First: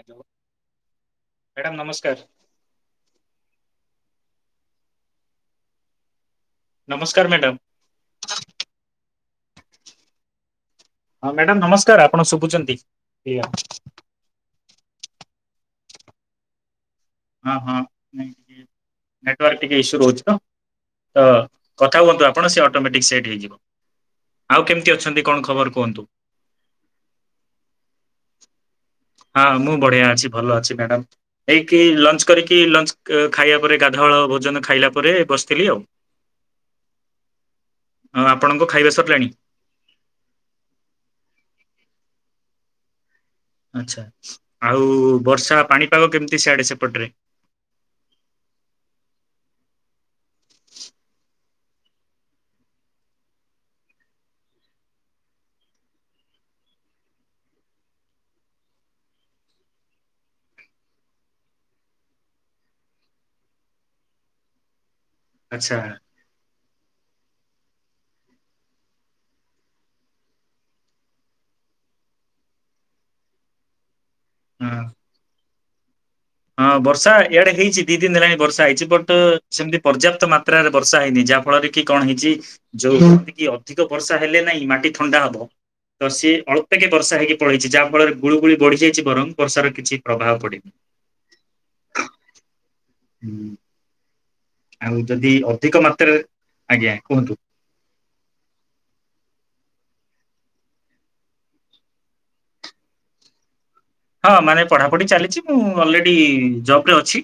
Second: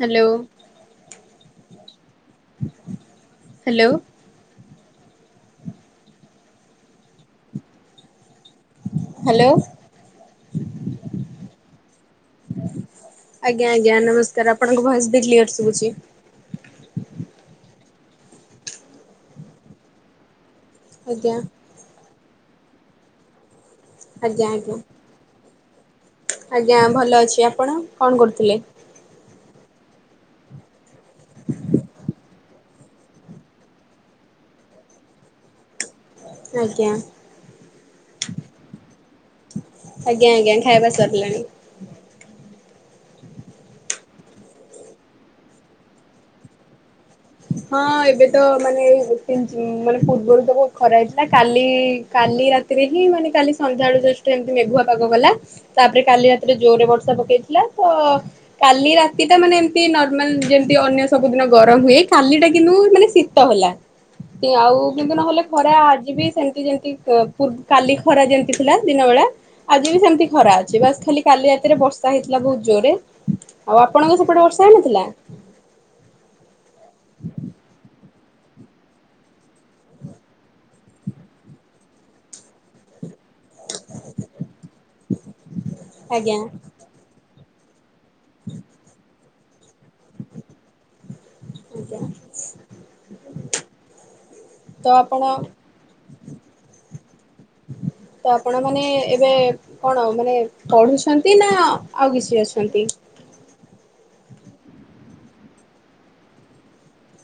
Hello madam ନମସ୍କାର। Hello. ନମସ୍କାର madam. Hello. ହଁ ମ୍ୟାଡାମ ନମସ୍କାର ଆପଣ ଶୁଭୁଚନ୍ତି କ୍ଲିଅର। ଏବେ କ୍ଲିଅର ଶୁବୁଚି। ହଁ ହଁ ନାଇଁ ଟିକେ ନେଟୱର୍କ ଟିକେ ଇସୁ ରହୁଚି ତ। ଆଜ୍ଞା ହ କଥା ହୁହନ୍ତୁ ଆପ ଆପଣ ସେ ଅଟୋମେଟିକ ସେଟ ହେଇଯିବ। ଆଜ୍ଞା ଆଉ ଆଜ୍ଞା କେମିତି ଅଛନ୍ତି କଣ ଖବର? କୁହନ୍ତୁ ଆଜ୍ଞା ଭଲ ଅଛି, ଆପଣ କଣ କରୁଥିଲେ? ହଁ ମୁଁ ବଢିଆ ଅଛି ଭଲ ଅଛି ମ୍ୟାଡ଼ାମ, ଏଇକି ଲଞ୍ଚ କରିକି ଲଞ୍ଚ ଖାଇବା ପରେ ଗାଧଆଳ ଭୋଜନ ଖାଇଲା ପରେ ବସିଥିଲି ଆଉ । ଆଜ୍ଞା, ଆଉ ଆପଣଙ୍କ ଖାଇବା ସରିଲାଣି ଆଜ୍ଞା ଆଜ୍ଞା ଖାଇବା ସରିଲାଣି, [inaudible] ଅଚ୍ଛା, ଆଉ ବର୍ଷା ପାଣିପାଗ କେମିତି ସିଆଡେ ସେପଟରେ? ହଁ ଏବେ ତ ମାନେ [unintelligible] ମାନେ ପୂର୍ବରୁ ତ ବହୁତ ଖରା ହେଇଥିଲା କାଲି କାଲି ରାତିରେ ହିଁ ମାନେ କାଲି ସନ୍ଧ୍ୟାବେଳୁ ଜଷ୍ଟ ଏମତି ମେଘୁଆ ପାଗ କଳା ତାପରେ କାଲି ରାତିରେ ଜୋରରେ ବର୍ଷା ପକେଇଥିଲା ତ କାଲି ରାତି ଟା ମାନେ ଏମତି ନର୍ମାଲ ଯେମିତି ଅନ୍ୟ ସବୁଦିନ ଗରମ ହୁଏ କାଲି ଟା କିନ୍ତୁ ମାନେ ଶୀତ ହେଲା, ସେ ଆଉ କିନ୍ତୁ ନହେଲେ ଖରା ଆଚ୍ଛା ଆଜିିବି ସେମିତି ଯେମିତି ଠିକ ପୁର କାଲି ଖରା ଯେମତି ଥିଲା ଦିନ ବେଳା ଆଜି ବି ସେମତି ଖରା ଅଛି ବାସ୍ ଖାଲି କାଲି ରାତିରେ ବର୍ଷା ହେଇଥିଲା ବହୁତ ଜୋରରେ ଆଉ ଆପଣଙ୍କ ସେପଟେ ବର୍ଷା ହଁ। ହେଇନଥିଲା? ହଁ, ବର୍ଷା ଏଇଆଡେ ହେଇଛି ଦି ଦିନ ହେଲାଣି ବର୍ଷା ହେଇଛି ବଟ ସେମିତି ପର୍ଯ୍ୟାପ୍ତ ମାତ୍ରାରେ ବର୍ଷା ହେଇନି ଯାହା ଫଳରେ କି କଣ ହେଇଛି ଯୋଉ କି ଅଧିକ ବର୍ଷା ହେଲେ ନାଇଁ ମାଟି ଥଣ୍ଡା ହବ ତ ସିଏ ଆଜ୍ଞା ଅଳ୍ପକେ ବର୍ଷା ହେଇକି ପଳେଇଛି ଯାହା ଫଳରେ ଗୁଳିଗୁଳି ବଢ଼ି ଯାଇଛି ବରଂ ବର୍ଷାର କିଛି ପ୍ରଭାବ ପଡନି । ଆଜ୍ଞା ହୁଁ ତ ଆଉ ଆପଣ ଯଦି ଅଧିକ ମାତ୍ରାରେ, ଆଜ୍ଞା କୁହନ୍ତୁ ତ ଆପଣ ମାନେ ଏବେ କଣ ମାନେ ପଢୁଛନ୍ତି ନା ଆଉ କିଛି ଅଛନ୍ତି? ହଁ, ମାନେ ପଢ଼ାପଢ଼ି ଚାଲିଛି ମୁଁ ଅଲରେଡି ଜବ ରେ ଅଛି,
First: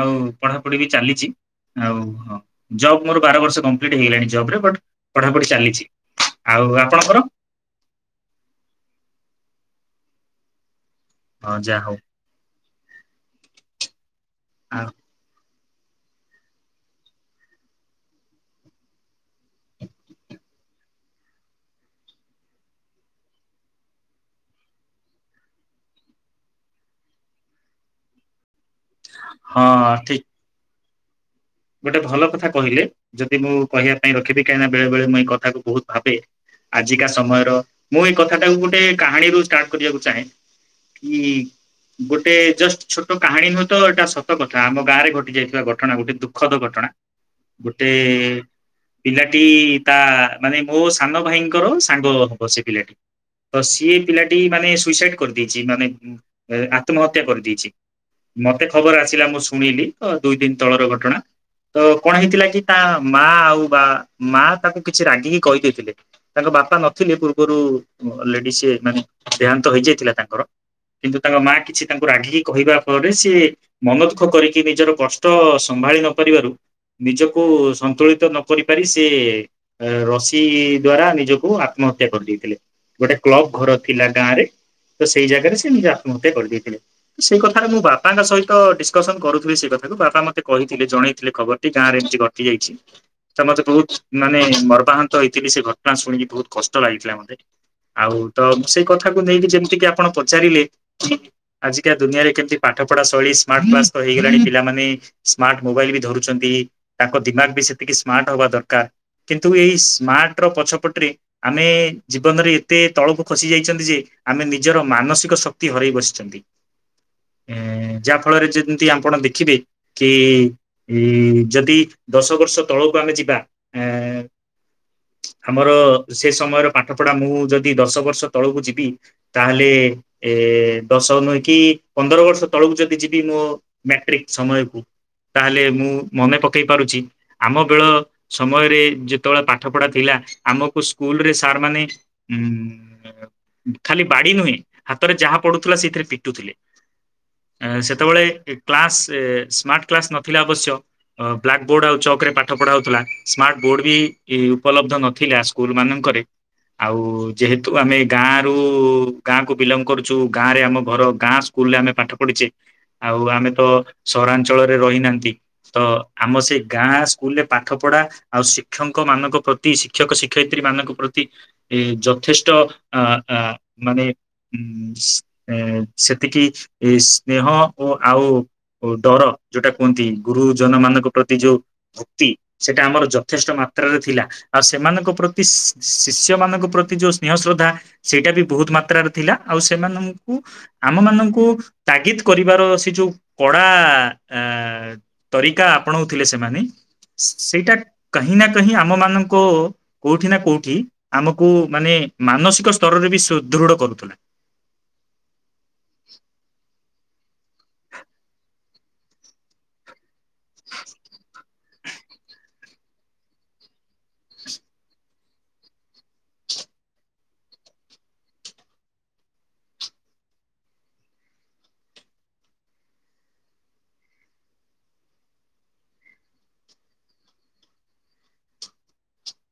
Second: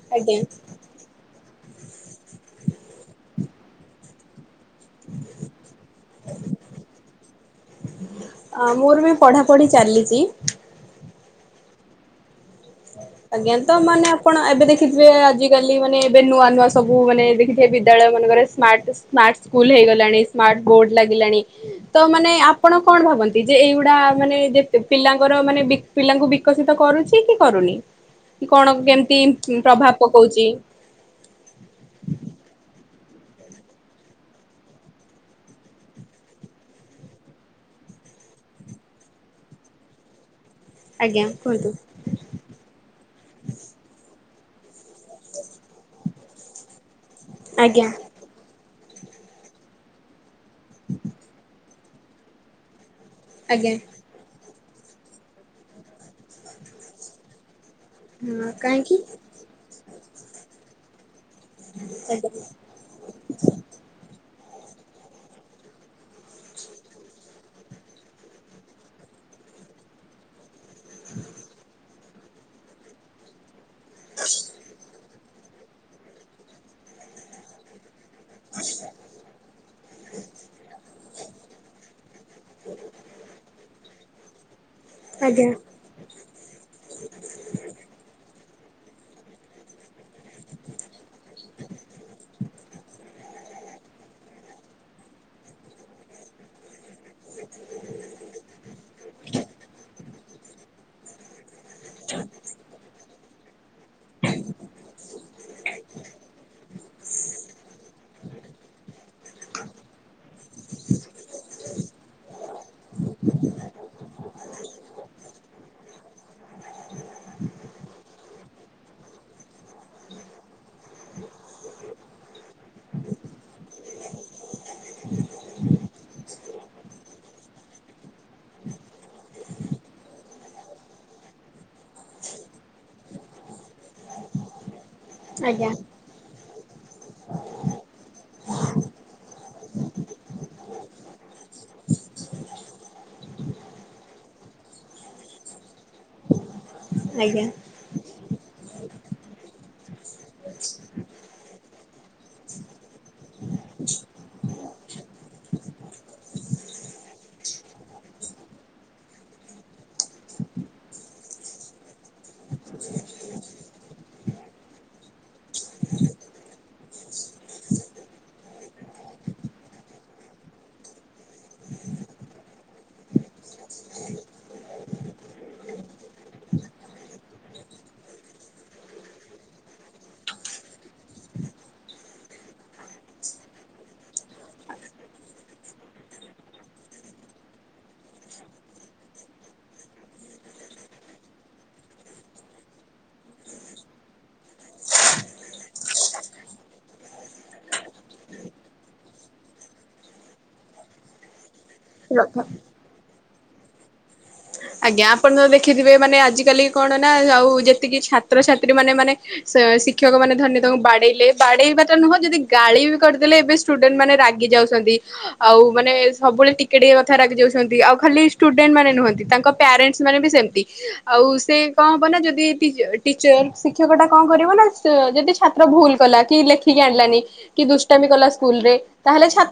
ଆଉ ଆଜ୍ଞା ପଢାପଢି ବି ଚାଲିଛି, ଆଉ କୁହ, ଜବ୍ ମୋର ବାର ବର୍ଷ କମ୍ପ୍ଲିଟ ହେଇଗଲାଣି ଜବ ରେ ବଟ ପଢାପଢି ଚାଲିଛି, ଆଉ ଆପଣଙ୍କର? ପଢ଼ି ଚାଲିଛି, ହଁ ଯା ହଉ, ଆଜ୍ଞା, ତ ମାନେ ଆପଣ ଏବେ ଦେଖିଥିବେ ଆଜି ଆଜିକାଲି ମାନେ ଏବେ ନୂଆ ନୂଆ ସବୁ ମାନେ ଦେଖିଥେ ବିଦ୍ୟାଳୟ ମାନଙ୍କରେ ସ୍ମାର୍ଟ ସ୍ମାର୍ଟ ସ୍କୁଲ ହେଇଗଲାଣି ସ୍ମାର୍ଟ ବୋର୍ଡ ଲାଗିଲାଣି ତ ମାନେ ଆପଣ କଣ ଭାବନ୍ତି? ଯେ ଏଇଗୁଡା ମାନେ ଯେ ପିଲାଙ୍କର ମାନେ ପିଲାଙ୍କୁ ବିକଶିତ କରୁଛି କି? କରୁନି? କଣ କେମିତି ହଁ ପ୍ରଭାବ ଠିକ ପକାଉଛି, ଗୋଟେ ଭଲ କଥା କହିଲେ ଯଦି ମୁଁ କହିବା ପାଇଁ ରଖିବି କାହିଁକିନା ବେଳେ ବେଳେ ମୁଁ ଏଇ କଥା କୁ ବହୁତ ଭାବେ ଆଜିକା ସମୟର ମୁଁ ଏଇ କଥାଟାକୁ ଗୋଟେ କାହାଣୀରୁୁ ଷ୍ଟାର୍ଟ କରିବାକୁ ଚାହେଁ କି ଆଜ୍ଞା କୁହନ୍ତୁ ଗୋଟେ ଜଷ୍ଟ ଛୋଟ କାହାଣୀ ନୁହଁ ତ ଏଇଟା ସତ ସତ କଥା ଆମ ଗାଁରେ ଘଟି ଯାଇଥିବା ଘଟଣା ଗୋଟେ ଦୁଃଖ ଦୁଖଦ ଘଟଣା। ଆଜ୍ଞା ଗୋଟେ ପିଲାଟି ତା ମାନେ ମୋ ସାନ ଭାଇଙ୍କର ସାଙ୍ଗ ହବ ସେ ପିଲାଟି ତ ଆଜ୍ଞା। ସିଏ ପିଲାଟି ମାନେ ସୁଇସାଇଡ କରିଦେଇଛି ।ମାନେ ଆତ୍ମହତ୍ୟା କରିଦେଇଛି। ହଁ ମତେ ଖବର କାହିଁକି? ଆସିଲା ମୁଁ ଶୁଣିଲି। ତ ଦୁଇ ଦିନ ତଳର ଘଟଣା। ତ କଣ ଆଜ୍ଞା ହେଇଥିଲା କି ତା ମା ଆଉ ବା ମା ତାଙ୍କୁ କିଛି ରାଗିକି କହିଦେଇଥିଲେ। ତାଙ୍କ ବାପା ନଥିଲେ ପୂର୍ବରୁ ଲେଡିସ୍ ମାନେ ଦେହାନ୍ତ ହେଇଯାଇଥିଲା ତାଙ୍କର। କିନ୍ତୁ ତାଙ୍କ ମା କିଛି ତାଙ୍କୁ ରାଗିକି କହିବା ଫଳରେ ସିଏ ମନ ଦୁଃଖ କରିକି ନିଜର କସ୍ ତ ସମ୍ଭାଳି ନ ପରିବାରୁ ନିଜକୁ ସନ୍ତୁଳିତ ନ କରି ପାରି ସେ ରସି ଦ୍ଵାରା ନିଜକୁ ଆତ୍ମହତ୍ୟା କରିଦେଇ ଥିଲେ ଗୋଟେ କ୍ଲବ ଘର ଥିଲା ଗାଁ ରେ ତ ସେଇ ଆଜ୍ଞା ଜାଗାରେ ସେ ନିଜ ଆତ୍ମହତ୍ୟା କରିଦେଇଥିଲେ। ସେଇ କଥାରେ ମୁଁ ବାପାଙ୍କ ସହିତ ତ ଡିସକସନ କରୁଥିଲି ସେଇ କଥାକୁ ବାପା ମତେ କହିଥିଲେ ଜଣେଇ ଥିଲେ ଖବରଟି ଗାଁ ରେ ଏମିତି ଘଟି ଯାଇଛି। ତ ମତେ ବହୁତ ମାନେ ମର୍ମାହନ୍ତ ହେଇଥିଲି ସେ ଘଟଣା ଶୁଣିକି ବହୁତ କଷ୍ଟ ଲାଗିଥିଲା ମତେ। ଆଉ ତ ସେଇ କଥାକୁ ନେଇକି ଯେମିତି କି ଆପଣ ପଚାରିଲେ ଆଜିକା ଦୁନିଆରେ କେମିତି ପାଠ ପଢ଼ା ଶୈଳୀ ସ୍ମାର୍ଟ କ୍ଲାସ୍ ହେଇଗଲାଣି ପିଲାମାନେ ସ୍ମାର୍ଟ ମୋବାଇଲ ବି ଧରୁଛନ୍ତି ।ତାଙ୍କ ଦିମାଗ ବି ସେତିକି ସ୍ମାର୍ଟ ହବା ଦରକାର। କିନ୍ତୁ ଏଇ ସ୍ମାର୍ଟ ର ପଛପଟରେ ଆମେ ଜୀବନରେ ଏତେ ତଳକୁ ଖସି ଯାଇଛନ୍ତି ଯେ ଆମେ ନିଜର ମାନସିକ ଶକ୍ତି ହରାଇ ବସିଛନ୍ତି ।ଏଁ ଯାହା ଫଳରେ ଯେମିତି ଆପଣ ଦେଖିବେ କି ଉଁ ଯଦି ଦଶ ବର୍ଷ ତଳକୁ ଆମେ ଯିବା ଆମର ସେ ସମୟର ପାଠ ପଢା ମୁଁ ଯଦି ଦଶ ବର୍ଷ ତଳକୁ ଯିବି ତାହେଲେ ଏ ଦଶ ନୁହେଁ କି ପନ୍ଦର ବର୍ଷ ତଳକୁ ଯଦି ଯିବି ମୋ ମାଟ୍ରିକ ସମୟକୁ ତାହେଲେ ଆଜ୍ଞା। ମୁଁ ମନେ ପକ କେଇ ପାରୁଛି ଆମ ବେଳ ସମୟରେ ଯେତେବେଳେ ପାଠ ପଢା ଥିଲା ଆମକୁ ସ୍କୁଲ ରେ ସାର୍ ମାନେ ଉଁ ଖାଲି ବାଡି ନୁହେଁ ହାତରେ ଯାହା ପଡୁଥିଲା ସେଥିଇରେ ପିଟୁଥିଲେ। ଆଜ୍ଞା ଆ ସେତେବେଳେ କ୍ଲାସ୍ ସ୍ମାର୍ଟ କ୍ଲାସ ନଥିଲା ଅବଶ୍ୟ ବ୍ଲାକ୍ ବୋର୍ଡ ଆଉ ଚକରେ ପାଠ ପଢା ହେଉଥିଲା ସ୍ମାର୍ଟ ବୋର୍ଡ ବି ଉପଲବ୍ଧ ନଥିଲା ସ୍କୁଲ ମାନଙ୍କରେ ।ଆଉ ଯେହେତୁ ଆମେ ଗାଁରୁ ଗାଁକୁ ବିଲଙ୍ଗ କରୁଛୁ ଗାଁ ରେ ଆମ ଘର ଗାଁ ସ୍କୁଲରେ ଆମେ ପାଠ ପଢିଛେ ।ଆଉ ଆମେ ତ ସହରା ଅଞ୍ଚଳରେ ରହିନାହାନ୍ତି ।ତ ଆମ ସେ ଗାଁ ସ୍କୁଲରେ ପାଠ ପଢା ଆଉ ଶିକ୍ଷକ ମାନଙ୍କ ପ୍ରତି ଶିକ୍ଷକ ଶିକ୍ଷୟିତ୍ରୀ ମାନଙ୍କ ପ୍ରତି ଏଁ ଯଥେଷ୍ଟ ଆ ଆ ମାନେ ଉଁ ଏଁ ସେତିକି ସ୍ନେହ ଓ ଆଉ ଡର ଯୋଉଟା କୁହନ୍ତି ଗୁରୁଜନ ମାନଙ୍କ ପ୍ରତି ଯୋଉ ଭକ୍ତି ସେଇଟା ଆମର ଯଥେଷ୍ଟ ମାତ୍ରାରେ ଥିଲା। ଆଉ ସେମାନଙ୍କ ପ୍ରତି ଶି-ଶିଷ୍ୟ ମାନଙ୍କ ପ୍ରତି ଯୋଉ ସ୍ନେହ ଶ୍ରଦ୍ଧା ସେଇଟା ବି ବହୁତ ମାତ୍ରାରେ ଥିଲା। ଆଉ ସେମାନଙ୍କୁ ଆମ ମାନଙ୍କୁ ତାଗିଦ କରିବାର ସେ ଯୋଉ କଡ଼ା ଆ ତରିକା ଆପଣାଉଥିଲେ ସେମାନେ ସେଇଟା କାହିଁ ନା କାହିଁ ଆମ ମାନଙ୍କ କୋଉଠି ନା କୋଉଠି ଆମକୁ ମାନେ ରଖ। ମାନସିକ ସ୍ତରରେ ବି ସୁ ଦୃଢ କରୁଥିଲେ। ଆଜ୍ଞା ଆପଣ ତ ଦେଖିଥିବେ ମାନେ ଆଜିକାଲି କଣ ନା ଆଉ ଯେତିକି ଛାତ୍ରଛାତ୍ରୀ ମାନେ ମାନେ ସେ ଶିଖି ଶିଖକ୍ ମାନ ଧରିନିଏ ତାଙ୍କୁ ବାଡେଇଲେ ବାଡେଇବା ନୁହଁ ଯଦି ଗାଳି ବି କରିଦେଲେ ଏବେ ଷ୍ଟୁଡେଣ୍ଟ ମାନେ ରାଗି ଯାଉଛନ୍ତି ।ଆଉ ମାନେ ସବୁବେଳେ ଟିକେଟ କଥା ରାଗି ଯାଉଛନ୍ତି ।ଆଉ ଖାଲି ଷ୍ଟୁଡେଣ୍ଟ ମାନେ ନୁହନ୍ତି ତାଙ୍କ ପ୍ୟାରେଣ୍ଟସ୍ ମାନେ ବି ସେମତି ଆଉ ସେ କଣ ହବ ନା ଯଦି ଟିଚ ଟିଚର୍ ଶିକ୍ଷକ ଟା କଣ କରିବ ନା ସେ ଯଦି ଛାତ୍ର ଭୁଲ କଲା କି ଲେଖିକି ଆଣିଲାନି କି ଦୁଷ୍ଟାମୀ କଲା ସ୍କୁଲ ରେ ତାହେଲେ ଛା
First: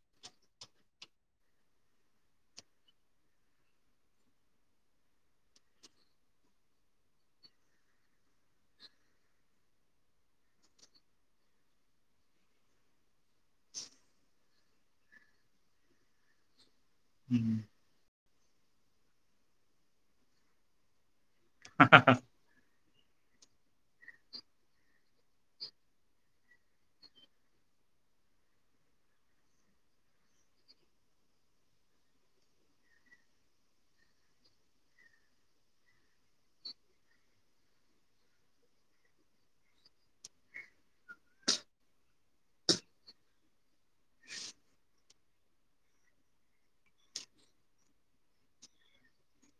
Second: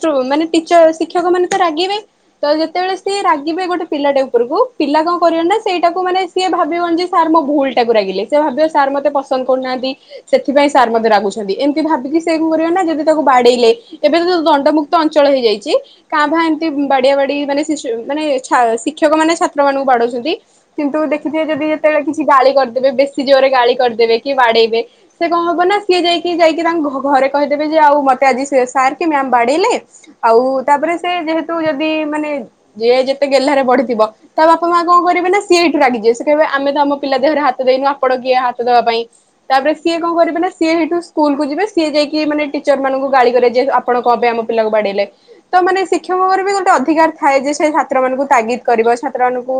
ଷ୍ଟୁ ମାନେ ଟିଚର୍ ଶିକ୍ଷକ ମାନେ ତ ରାଗିବେ ତ ଯେତେବେଳେ ସି ରାଗିବେ ଗୋଟେ ପିଲାଟାକୁ ଉପରକୁ ପିଲା କଣ କରିବେ ନା ସେଇଟାକୁ ମାନେ ସିଏ ଭାବିବନ ଯେ ସାର୍ ମୋ ଭୁଲ ଟାକୁ ରାଗିଲେ, ସେ ଭାବିବ ସାର୍ ମୋତେ ପସନ୍ଦ କରୁନାହାନ୍ତି, ସେଥିପାଇଁ ସାର୍ ମୋତେ ରାଗୁଛନ୍ତି, ଏମିତି ଭାବିକି ସେ କଣ କରିବ ନା ଯଦି ତାକୁ ବାଡେଇଲେ ଏବେ ତ ଯୋଉ ଦଣ୍ଡମୁକ୍ତ ଅଞ୍ଚଳ ହେଇଯାଇଚି କାଁ ଭା ଏମ୍ ତି ବାଡିଆ ବାଡି ମାନେ ଶିୁଶୁ ମାନେ ଛା ସିକ୍ ଶିକ୍ଷକ ମାନେ ଛାତ୍ର ମାନଙ୍କୁ ବାଡଉଛନ୍ତି କିନ୍ତୁ ଦେଖ୍ ଯିଏ ଯଦି ଯେତେବେଳେ କିଛି ଗାଳି କରି ଯେବେ ବେଶୀ ଜୋରରେ ଗାଳି କରିଦେବେ କି ବାଡେଇବେ, ସେ କଣ ହବ ନା ସିଏ ଯାଇକି ଯାଇକି ତା ଘ- ଘରେ କହିଦେବେ ଯେ ଆଉ ମୋତେ ଆଜି ସେ ସାର୍ କି ମ୍ୟାାମ୍ ବାଡେଇଲେ, ଆଉ ତାପରେ ସେ ଯେହେତୁ ଯଦି ମାନେ ଯିଏ ଯେତେ ଗେହ୍ଲାରେ ବଢି ଥିବ ତା ବାପା ମା କଣ କରିବେ ନା ସିଏ ହେଇଠୁ ରାଗିଯିବେ, ସେ କହିବେ ଆମେ ତ ଆମ ପିଲା ଦେହରେ ହାତ ଦେଇନୁ ଆପଣ କିଏ ହାତ ଦବା ପାଇଁ, ତାପରେ ସିଏ କଣ କରିବେ ନା ସିଏ ହେଇଠୁ ସ୍କୁଲ୍ କୁ ଯିବେ ସିଏ ଯାଇକି ମାନେ ଟିଚର୍ ମାନଙ୍କୁ ଗାଳି କରିବେ, ଯେ ଆପଣ କଣ ପାଇଁ ଆମ ପିଲାକୁ ବାଡେଇଲେ, ତ ମାନେ ଶିକ୍ଷକଙ୍କର ବି ଗୋଟେ ଅଧିକାର ଥାଏ ଯେ ସେ ଛାତ୍ର ମାନଙ୍କୁ ତାଗିତ୍ କରିବ, ଛାତ୍ର ମାନଙ୍କୁ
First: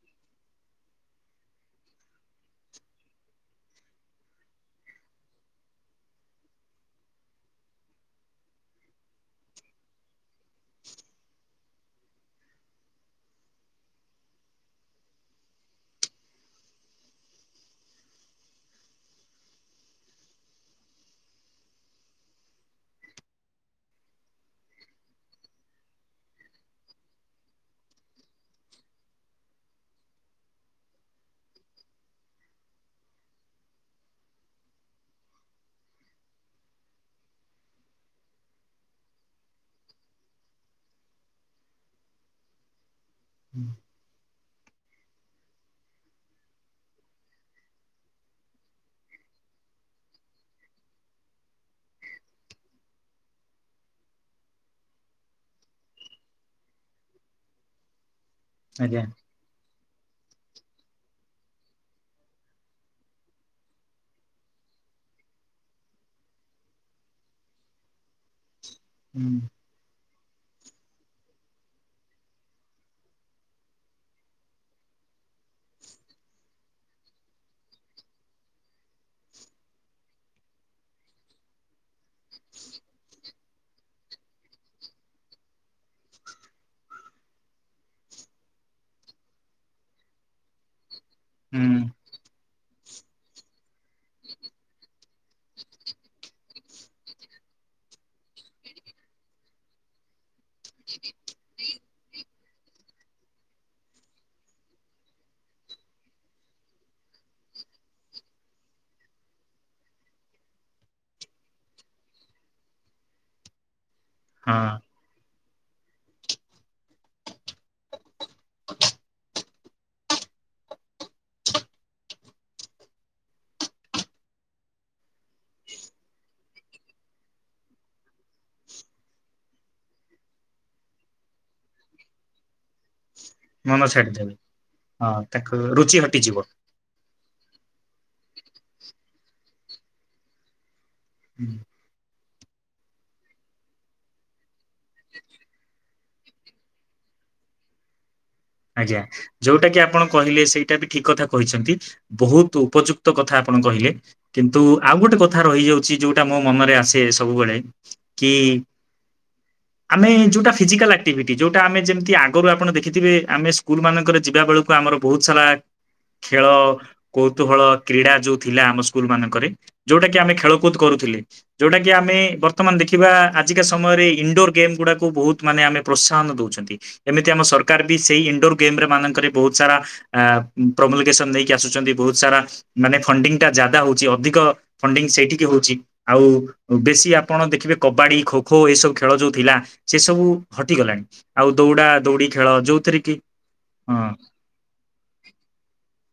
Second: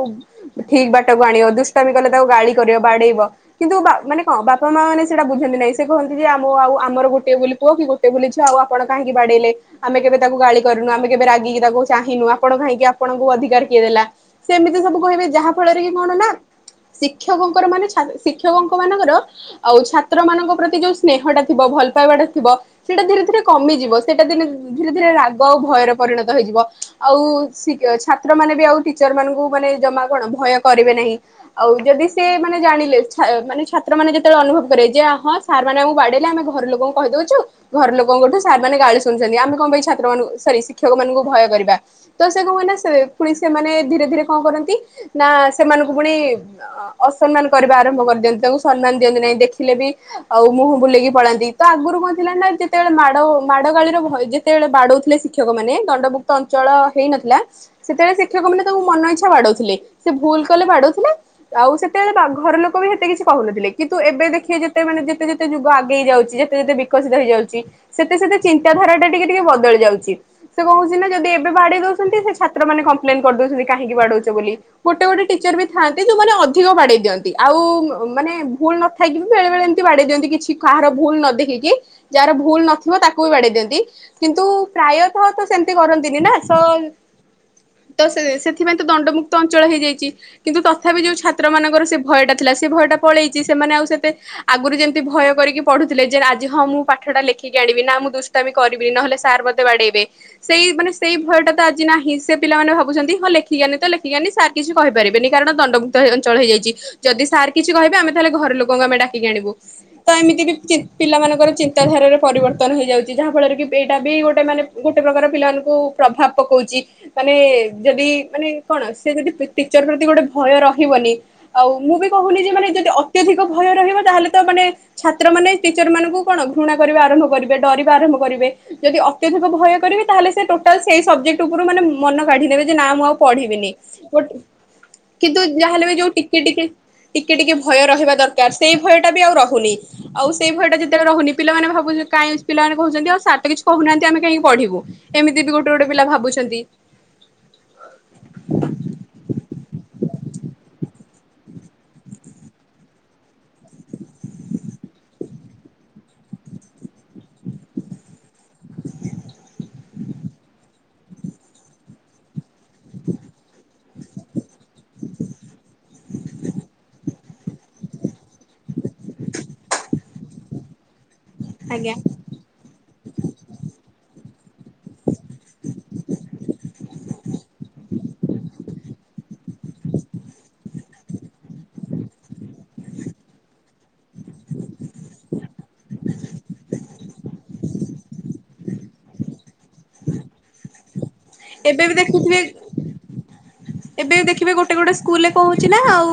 ଠିକ ବାଟକୁ ଆଣିବ, ଦୁଷ୍ଟମୀ କଲେ ତାକୁ ଗାଳି କରିବ, ବାଡେଇବ, କିନ୍ତୁ ବା-ମାନେ କଣ ବାପା ମା ମାନେ ସେଇଟା ବୁଝନ୍ତି ନାଇଁ, ସେ କହନ୍ତି ଯେ ଆମ ଆଉ ଆମର ଗୋଟଏ ବୁଲି ପୁଅ କି ଗୋଟେ ବୋଲି ଝିଅ ଆଉ ଆପଣ କାହିଁକି ବାଡେଇଲେ, ଆମେ କେବେ ତାକୁ ଗାଳି କରିନୁ, ଆମେ କେବେ ରାଗି ତାକୁ ଚାହିଁନୁ, ଆପଣ କାହିଁକି ଆପଣଙ୍କୁ ଅଧିକାର କିଏ ଦେଲା ସେ ଏମିତି ସବୁ କହିବେ, ଯାହା ଫଳରେ କି କଣ ନା ଶିକ୍ଷକଙ୍କର ମାନେ ଛା-ଶିକ୍ଷକଙ୍କ ମାନଙ୍କର ଆଉ ଛାତ୍ର ମାନଙ୍କ ପ୍ରତି ଯୋଉ ସ୍ନେହଟା ଥିବ ଭଲ ପାଇବାଟା ଥିବ ସେଟା ଧୀରେ ଧୀରେ କମିଯିବ। ସେଟା ଦିନେ ଧୀରେ ଧୀରେ ରାଗ ଆଉ ଭୟରେ ପରିଣତ ହେଇଯିବ ଆଉ ଶିକ୍ ଛାତ ସେମାନେ ବି ଆଉ ଟିଚର୍ ମାନଙ୍କୁ ମାନେ ଜମା କଣ ଭୟ କରିବେ ନାହିଁ, ଆଉ ଯଦି ସେ ମାନେ ଜାଣିଲେ ଛା-ମାନେ ଛାତ୍ର ମାନେ ଯେତେବେଳେ ଅନୁଭବ କରିବେ ଯେ ହଁ ସାର୍ ମାନେ ଆମକୁ ବାଡେଇଲେ ଆମେ ଘର ଲୋକଙ୍କୁ କହିଦଉଛୁ, ଘର ଲୋକଙ୍କଠୁ ସାର୍ ମାନେ ଗାଳି ଶୁଣଛନ୍ତି, ଆମେ କଣ ପାଇଁ ଛାତ୍ର ମାନଙ୍କୁ ସରି ଶିକ୍ଷକ ମାନଙ୍କୁ ଭୟ କରିବା। ତ ସେ କଣ ପାଇଁ ନା ସେ ପୁଣି ସେମାନେ ଏ ଧୀରେ ଧୀରେ କଣ କରନ୍ତି ନା ସେମାନଙ୍କୁ ପୁଣି ଅ-ଅସମ୍ମାନ କରିବା ଆରମ୍ଭ କରିଦିଅନ୍ତି, ତାଙ୍କୁ ସମ୍ମାନ ଦିଅନ୍ତି ନାହିଁ, ଦେଖିଲେ ବି ଆଉ ମୁହଁ ବୁଲେଇକି ପଳାନ୍ତି, ତ ଆଗରୁ କଣ ଥିଲା ନା ଯେତେବେଳେ ମାଡ ମାଡ ଗାଳିର ଭୟ ଯେତେବେଳେ ବାଡଉଥିଲେ ଶିକ୍ଷକ ମାନେ, ଦଣ୍ଡମୁକ୍ତ ଅଞ୍ଚଳ ହେଇନଥିଲା ସେତେବେଳେ ସେ ଶିକ୍ଷକମାନେ ତାଙ୍କୁ ଆଜ୍ଞା ମନଇଚ୍ଛା ବାଡଉଥିଲେ। ସେ ଭୁଲ କଲେ ବାଡଉଥିଲେ, ଆଉ ସେତେବେଳେ ବା ଘର ଲୋକ ବି ହେତେ କିଛି କହୁନଥିଲେ, କିନ୍ତୁ ଏବେ ଦେଖିବେ ଯେତେ ମାନେ ଯେତେ ଯେତେ ଯୁଗ ଆଗେଇ ଯାଉଚି, ଯେତେ ଯେତେ ବିକଶିତ ହେଇଯାଉଚି, ସେତେ ସେତେ ଚିନ୍ତାଧାରା ଟା ଟିକେ ହୁଁ ଟିକେ ବଦଳି ଯାଉଚି। ସେ କହୁଚି ନା ଯଦି ଏବେ ବାଡେଇ ଦଉଛନ୍ତି ସେ ଛା ତ୍ର ମାନେ କମ୍ପ୍ଲେନ୍ କରିଦଉଛନ୍ତି କାହିଁକି ବାଡଉଚୁ ବୋଲି, ଗୋଟେ ଗୋଟେ ଟିଚର୍ ବି ଥାଆନ୍ତି, ଯୋଉମାନେ ଅଧିକ ବାଡେଇ ଦିଅନ୍ତି, ଆଉ ଉଁ, ମାନେ ଭୁଲ ନଥାଇକି ବି ବେଳେବେଳେ ଏମତି ବାଡେଇ ଦିଅନ୍ତି, କିଛି କାହାର ଭୁଲ ନ ଦେଖିକି, ଯାହାର ଭୁଲ ନଥିବ ତାକୁ ବି ବାଡେଇ ଦିଅନ୍ତି, କିନ୍ତୁ ପ୍ରାୟତଃ ତ ସେମିତି କରନ୍ତିନି ନା ସୋ ତ ସେ- ସେଥିପାଇଁ ତ ଦଣ୍ଡମୁକ୍ତ ଅଞ୍ଚଳ ହେଇଯାଇଚି, କିନ୍ତୁ ତଥାପି ଯୋଉ ଛାତ୍ର ମାନଙ୍କର ସେ ଭୟ ଟା ଥିଲା ସେ ଭୟ ଟା ପଳେଇଚି ସେମାନେ ଆଉ ସେତେ ଆଗରୁ ଯେମିତି ଭୟ କରିକି ପଢୁଥିଲେ, ଯେ ଆଜି ହଁ ମୁଁ ପାଠ ଟା ଲେଖିକି ଆଣିବି, ନା ମୁଁ ଦୁଷ୍ଟାମ କରିବିନି ନହେଲେ ସାର୍ ମୋତେ ବାଡେଇବେ, ସେଇ ମାନେ ସେଇ ଭୟଟା ତ ଆଜି ନାହିଁ। ସେ ପିଲାମାନେ ଭାବୁଛନ୍ତି ହଁ ଲେଖିକି ଆଣନି ତ ଲେଖିକି ଆଣନି ସାର୍ କିଛି କହିପାରିବେନି କାରଣ ଦଣ୍ଡମୁକ୍ତ ହେ- ଅଞ୍ଚଳ ହେଇଯାଇଚି। ଯଦି ସାର୍ କିଛି କହିବେ ଆମେ ତାହେଲେ ଘର ଲୋକଙ୍କୁ ଆମେ ଡାକିକି ଆଣିବୁ, ତ ଏମିତି ବି ଚି- ପିଲାମାନଙ୍କର ଚିନ୍ତାଧାରାରେ ପରିବର୍ତ୍ତନ ହେଇଯାଉଚି, ଯାହା ଫଳରେ କି ଏଇଟା ବି ଗୋଟେ ମାନେ ହଁ ଗୋଟେ ପ୍ରକାର ପିଲାମାନଙ୍କୁ ପ୍ରଭାବ ପକଉଚି। ତୋମେ ଯଦି ମାନେ କଣ ସେ ଯଦି ପି-ଟିଚର୍ ପ୍ରତି ଗୋଟେ ଭୟ ରହିବନି, ଆଉ ମୁଁ ବି କହୁନି ଯେ ମାନେ ଯଦି ଅତ୍ୟଧିକ ଭୟ ରହିବ ତାହେଲେ ତ ମାନେ ଛାତ୍ର ମାନେ ଏଇ ଟିଚର୍ ମାନଙ୍କୁ କଣ ଘୃଣା କରିବା ଆରମ୍ଭ କରିବେ, ଡରିବା ଆରମ୍ଭ କରିବେ, ଯଦି ଅତ୍ୟଧିକ ଭୟ କରିବେ ତାହେଲେ ସେ ଟୋଟାଲ୍ ସେଇ ସବଜେକ୍ଟ ଉପରୁ ମାନେ ଉଁ ମନ କାଢ଼ିିନେବେ ଯେ ନା ମୁଁ ଆଉ। ପଢିବିନି ମନ ଗୋଟ ଛାଡିଦେବେ ହଁ କିନ୍ତୁ ତାକୁ ଯାହାହେଲେ ବି ରୁଚି ଯୋଉ ହଟିଯିବ। ଟିକେ ଟିକେ ଟିକେ ଟିକେ ଭୟ ରହିବା ଦରକାର, ସେଇ ଭୟଟା ବି ଆଉ ରହୁନି। ଆଉ ସେଇ ଭୟଟା ଯେତେବେଳେ ରହୁନି ହୁଁ। ପିଲାମାନେ ଭାବୁ ଚ କାଇଁ ପିଲାମାନେ କହୁଚନ୍ତି, ଆଉ ସାର୍ ତ କିଛି କହୁନାହାନ୍ତି। ଆମେ କାହିଁକି ପଢ଼ିବୁ ଏମିତି ବି ଗୋଟେ ଗୋଟେ ପିଲା ଭାବୁଛନ୍ତି। ଆଜ୍ଞା ଯୋଉଟା କି ଆପଣ କହିଲେ ସେଇଟା ବି ଠିକ କଥା କହିଛନ୍ତି ।ବହୁତ ଉପଯୁକ୍ତ କଥା ଆପଣ କହିଲେ କିନ୍ତୁ ଆଉ ଗୋଟେ କଥା ରହିଯାଉଛି, ଯୋଉଟା ମୋ ମନରେ ଆସେ ସବୁବେଳେ କି ଆମେ ଯୋଉଟା ଫିଜିକାଲ ଆକ୍ଟିଭିଟି ଯୋଉଟା ଆମେ ଯେମିତି ଆଗରୁ ଆପଣ ଦେଖିଥିବେ ଆମେ ସ୍କୁଲ୍ ମାନଙ୍କରେ ଯିବା ବେଳ ତ ଆମର ବହୁତ ସାରା ଖେଳ କୌତୁହଳ କ୍ରୀଡ଼ା ଯୋଉ ଥିଲା ଆମ ସ୍କୁଲ୍ ମାନଙ୍କରେ ଯୋଉଟା କି ଆମେ ଖେଳକୁଦ କରୁଥିଲେ। ଯୋଉଟା କି ଆଜ୍ଞା ଆମେ ବର୍ତ୍ତମାନ ଦେଖିବା ଆଜିକା ସମୟରେ ଇନଡୋର ଗେମ୍ ଗୁଡାକୁ ବହୁତ ମାନେ ଆମେ ପ୍ରୋତ୍ସାହନ ଦଉଛନ୍ତି। ଏମିତି ଆମ ସରକାର ବି ସେଇ ଇନଣ୍ଡୋର୍ ଗେମ୍ ରେ ମାନଙ୍କରେ ବହୁତ ସାରା ଆ, ପ୍ରମୋଲିକେସନ ନେଇକି ଆସୁଛନ୍ତି, ବହୁତ ସାରା ମାନେ ଫଣ୍ଡିଙ୍ଗଟା ଜାଦା ହଉଚି, ଅଧିକ ଫଣ୍ଡିଙ୍ଗ ସେଇଠିକି ହଉଛି, ଆଉ ବେଶୀ ଆପଣ ଦେଖିବେ କବାଡି ଖୋ ଖୋ ଏ ସବୁ ଖେଳ ଯୋଉ ଥିଲା ସେ ସବୁ ହଟିଗଲାଣି। ଆଉ ଏବେ ଦୌଡା ବି ଦୌଡି ଦେଖୁଥିବେ ଖେଳ ଯୋଉ ଏବେ ଦେଖିବେ ଗୋଟେ ଗୋଟେ ସ୍କୁଲ୍ ରେ କଣ ହଉଛି ନା ଆଉ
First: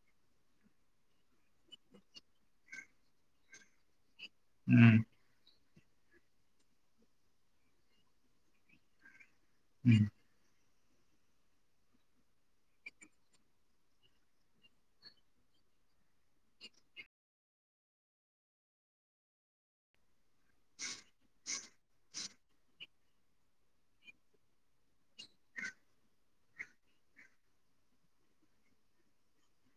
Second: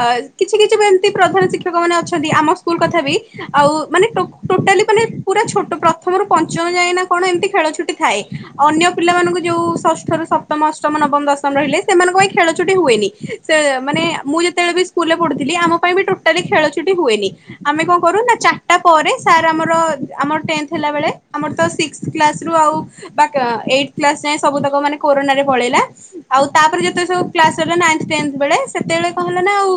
ଆ, କିଛି କିଛି ବି ଏମତି ପ୍ରଧାନ ଶିକ୍ଷକ ମାନେ ଅଛନ୍ତି ଆମ ସ୍କୁଲ୍ କଥା ବି ଆଉ ମାନେ ଟୋ ଟୋଟାଲି ହୁଁ ମାନେ ପୁରା ଛୋ ତ ପ୍ରଥମରୁ ପଞ୍ଚମ ଯାଏଁ ନା କଣ ଏମିତି ଖେଳଛୁଟି ଥାଏ ଅନ୍ୟ ପିଲାମାନଙ୍କୁ ଯୋଉ ହୁଁ ଷଷ୍ଠ ରୁ ସପ୍ତମ ଅଷ୍ ସମ ନବମ ଦଶମ ରହିଲେ ସେମାନଙ୍କ ପାଇଁ ଖେଳଛୁଟି ହୁଏନି, ସେ ମାନେ ମୁଁ ଯେତେବେଳେ ବି ସ୍କୁଲ୍ ରେ ପଢୁଥିଲି ଆମ ପାଇଁ ବି ଟୋଟାଲି ଖେଳଛୁଟି ହୁଏନି, ଆମେ କଣ କରୁ ନା ଚାରଟା ପରେ ସାର୍ ଆମର ଆମର ଟେନ୍ଥ ହେଲା ବେଳେ ଆମର ତ ସିକ୍ସ କ୍ଲାସ୍ ରୁ ଆଉ ଡାକ ଏଇଟ୍ କ୍ଲାସ୍ ନାଇଁ ସବୁତକ ମାନେ କରୋନା ରେ ପଳେଇଲା ।ଆଉ ତାପରେ ଜେତୋବେଳେ କ୍ଲାସ ସରିବ ନାଇଥ ତେନ୍ଥ ବେଳେ ସେତୋବେଳେ କଣ ହେଲା ନା ଆଉ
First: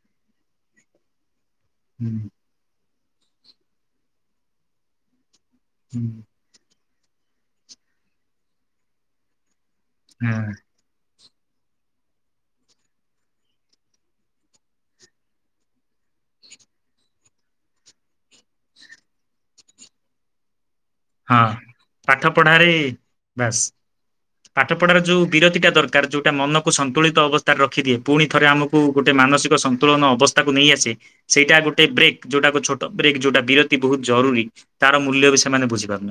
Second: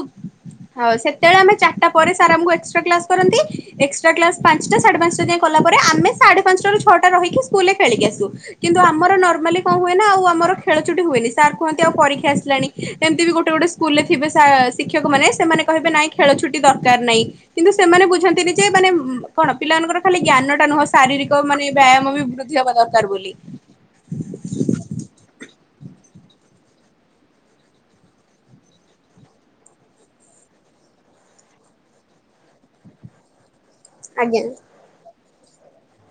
ଆ ସେତେବେଳେ ଆମେ ଚାରଟା ପରେ ସ ହୁଁ ଆମକୁ ଏକ୍ଟ୍ରା କ୍ଲାସ କରନ୍ତି ଏକ୍ସଟା କ୍ଲାସ ପାଞ୍ଚଟା ସାଢେ ପାଞ୍ଚଟା ଯ କଲା ପରେ ହୁଁ। ଆମେ ସାଢେ ପାଞ୍ଚଟାରୁ ଛଅଟା ରିହିକି ଖେଳି ଆସୁ ।କିନ୍ତୁ ଆମର ମାନେ କଣ ହୁଏ ନା ଆଉ ହଁ ଆମର ଖେଳଚୁଟି ହୁଏନି। ସାର୍ କୁହନ୍ତି ଆଉ ପରୀକ୍ଷା ଆସିଲାଣି ଏମିତି ବି ଗୋଟେ ଗୋଟେ ସ୍କୁଲ ରେ ଥିବେ ଶିକ୍ଷକ ମାନ ସେମାନେ କହିବେ ନାଇଁ ଖେଳ ଛୁଟି ଦରକାର ନାହିଁ। କିନ୍ତୁ ସେମାନେ ବୁଝନ୍ତିନି ଯେ ମାନେ କଣ ପିଲାମାନଙ୍କ ଖାଲି ଜ୍ଞାନଟା ନୁହ ଶାରୀରିକ ହଁ ମାନେ ବ୍ୟାୟାମ ବି ପାଠ ବୃଦ୍ଧି ପଢାରେ ହବା ଦରକାର ବୋଲି। ବାସ୍ ପାଠ ପଢାର ଯୋଉ ବିରତି ଟା ଦରକାର ଯୋଉଟା ମନକୁ ସନ୍ତୁଳିତ ଅବସ୍ଥାରେ ରଖିଦିଏ ପୁଣି ଥରେ ଆମକୁ ଗୋଟେ ମାନସିକ ସନ୍ତୁଳନ ଅବସ୍ଥାକୁ ନେଇ ଆସେ ସେଇଟା ଗୋଟେ ବ୍ରେକ୍ ଯୋଉଟା ଛୋଟ ବ୍ରେକ୍ ଯୋଉଟା ବିରତି ବହୁତ ଆଜ୍ଞା ଜରୁରୀ ତାର ମୂଲ୍ୟ ବେଶୀ । ସେମାନେ ବୁଝିବା [inaudible]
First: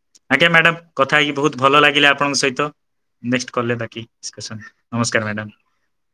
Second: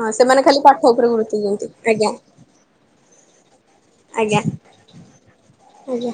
ହଁ ସେମାନେ ଆଜ୍ଞା ଖାଲି ମ୍ୟାଡାମ ପାଠ ଉପରେ କଥା ହେଇକି ଗୁରୁତ୍ୱ ବହୁତ ଦିଅନ୍ତି ଭଲ ଆଜ୍ଞା ଲାଗିଲା ଆପଣଙ୍କ ସହିତ । ନେକ୍ସଟ୍ କଲରେ ବାକି ଆଜ୍ଞା ଡିସ ଆଜ୍ଞା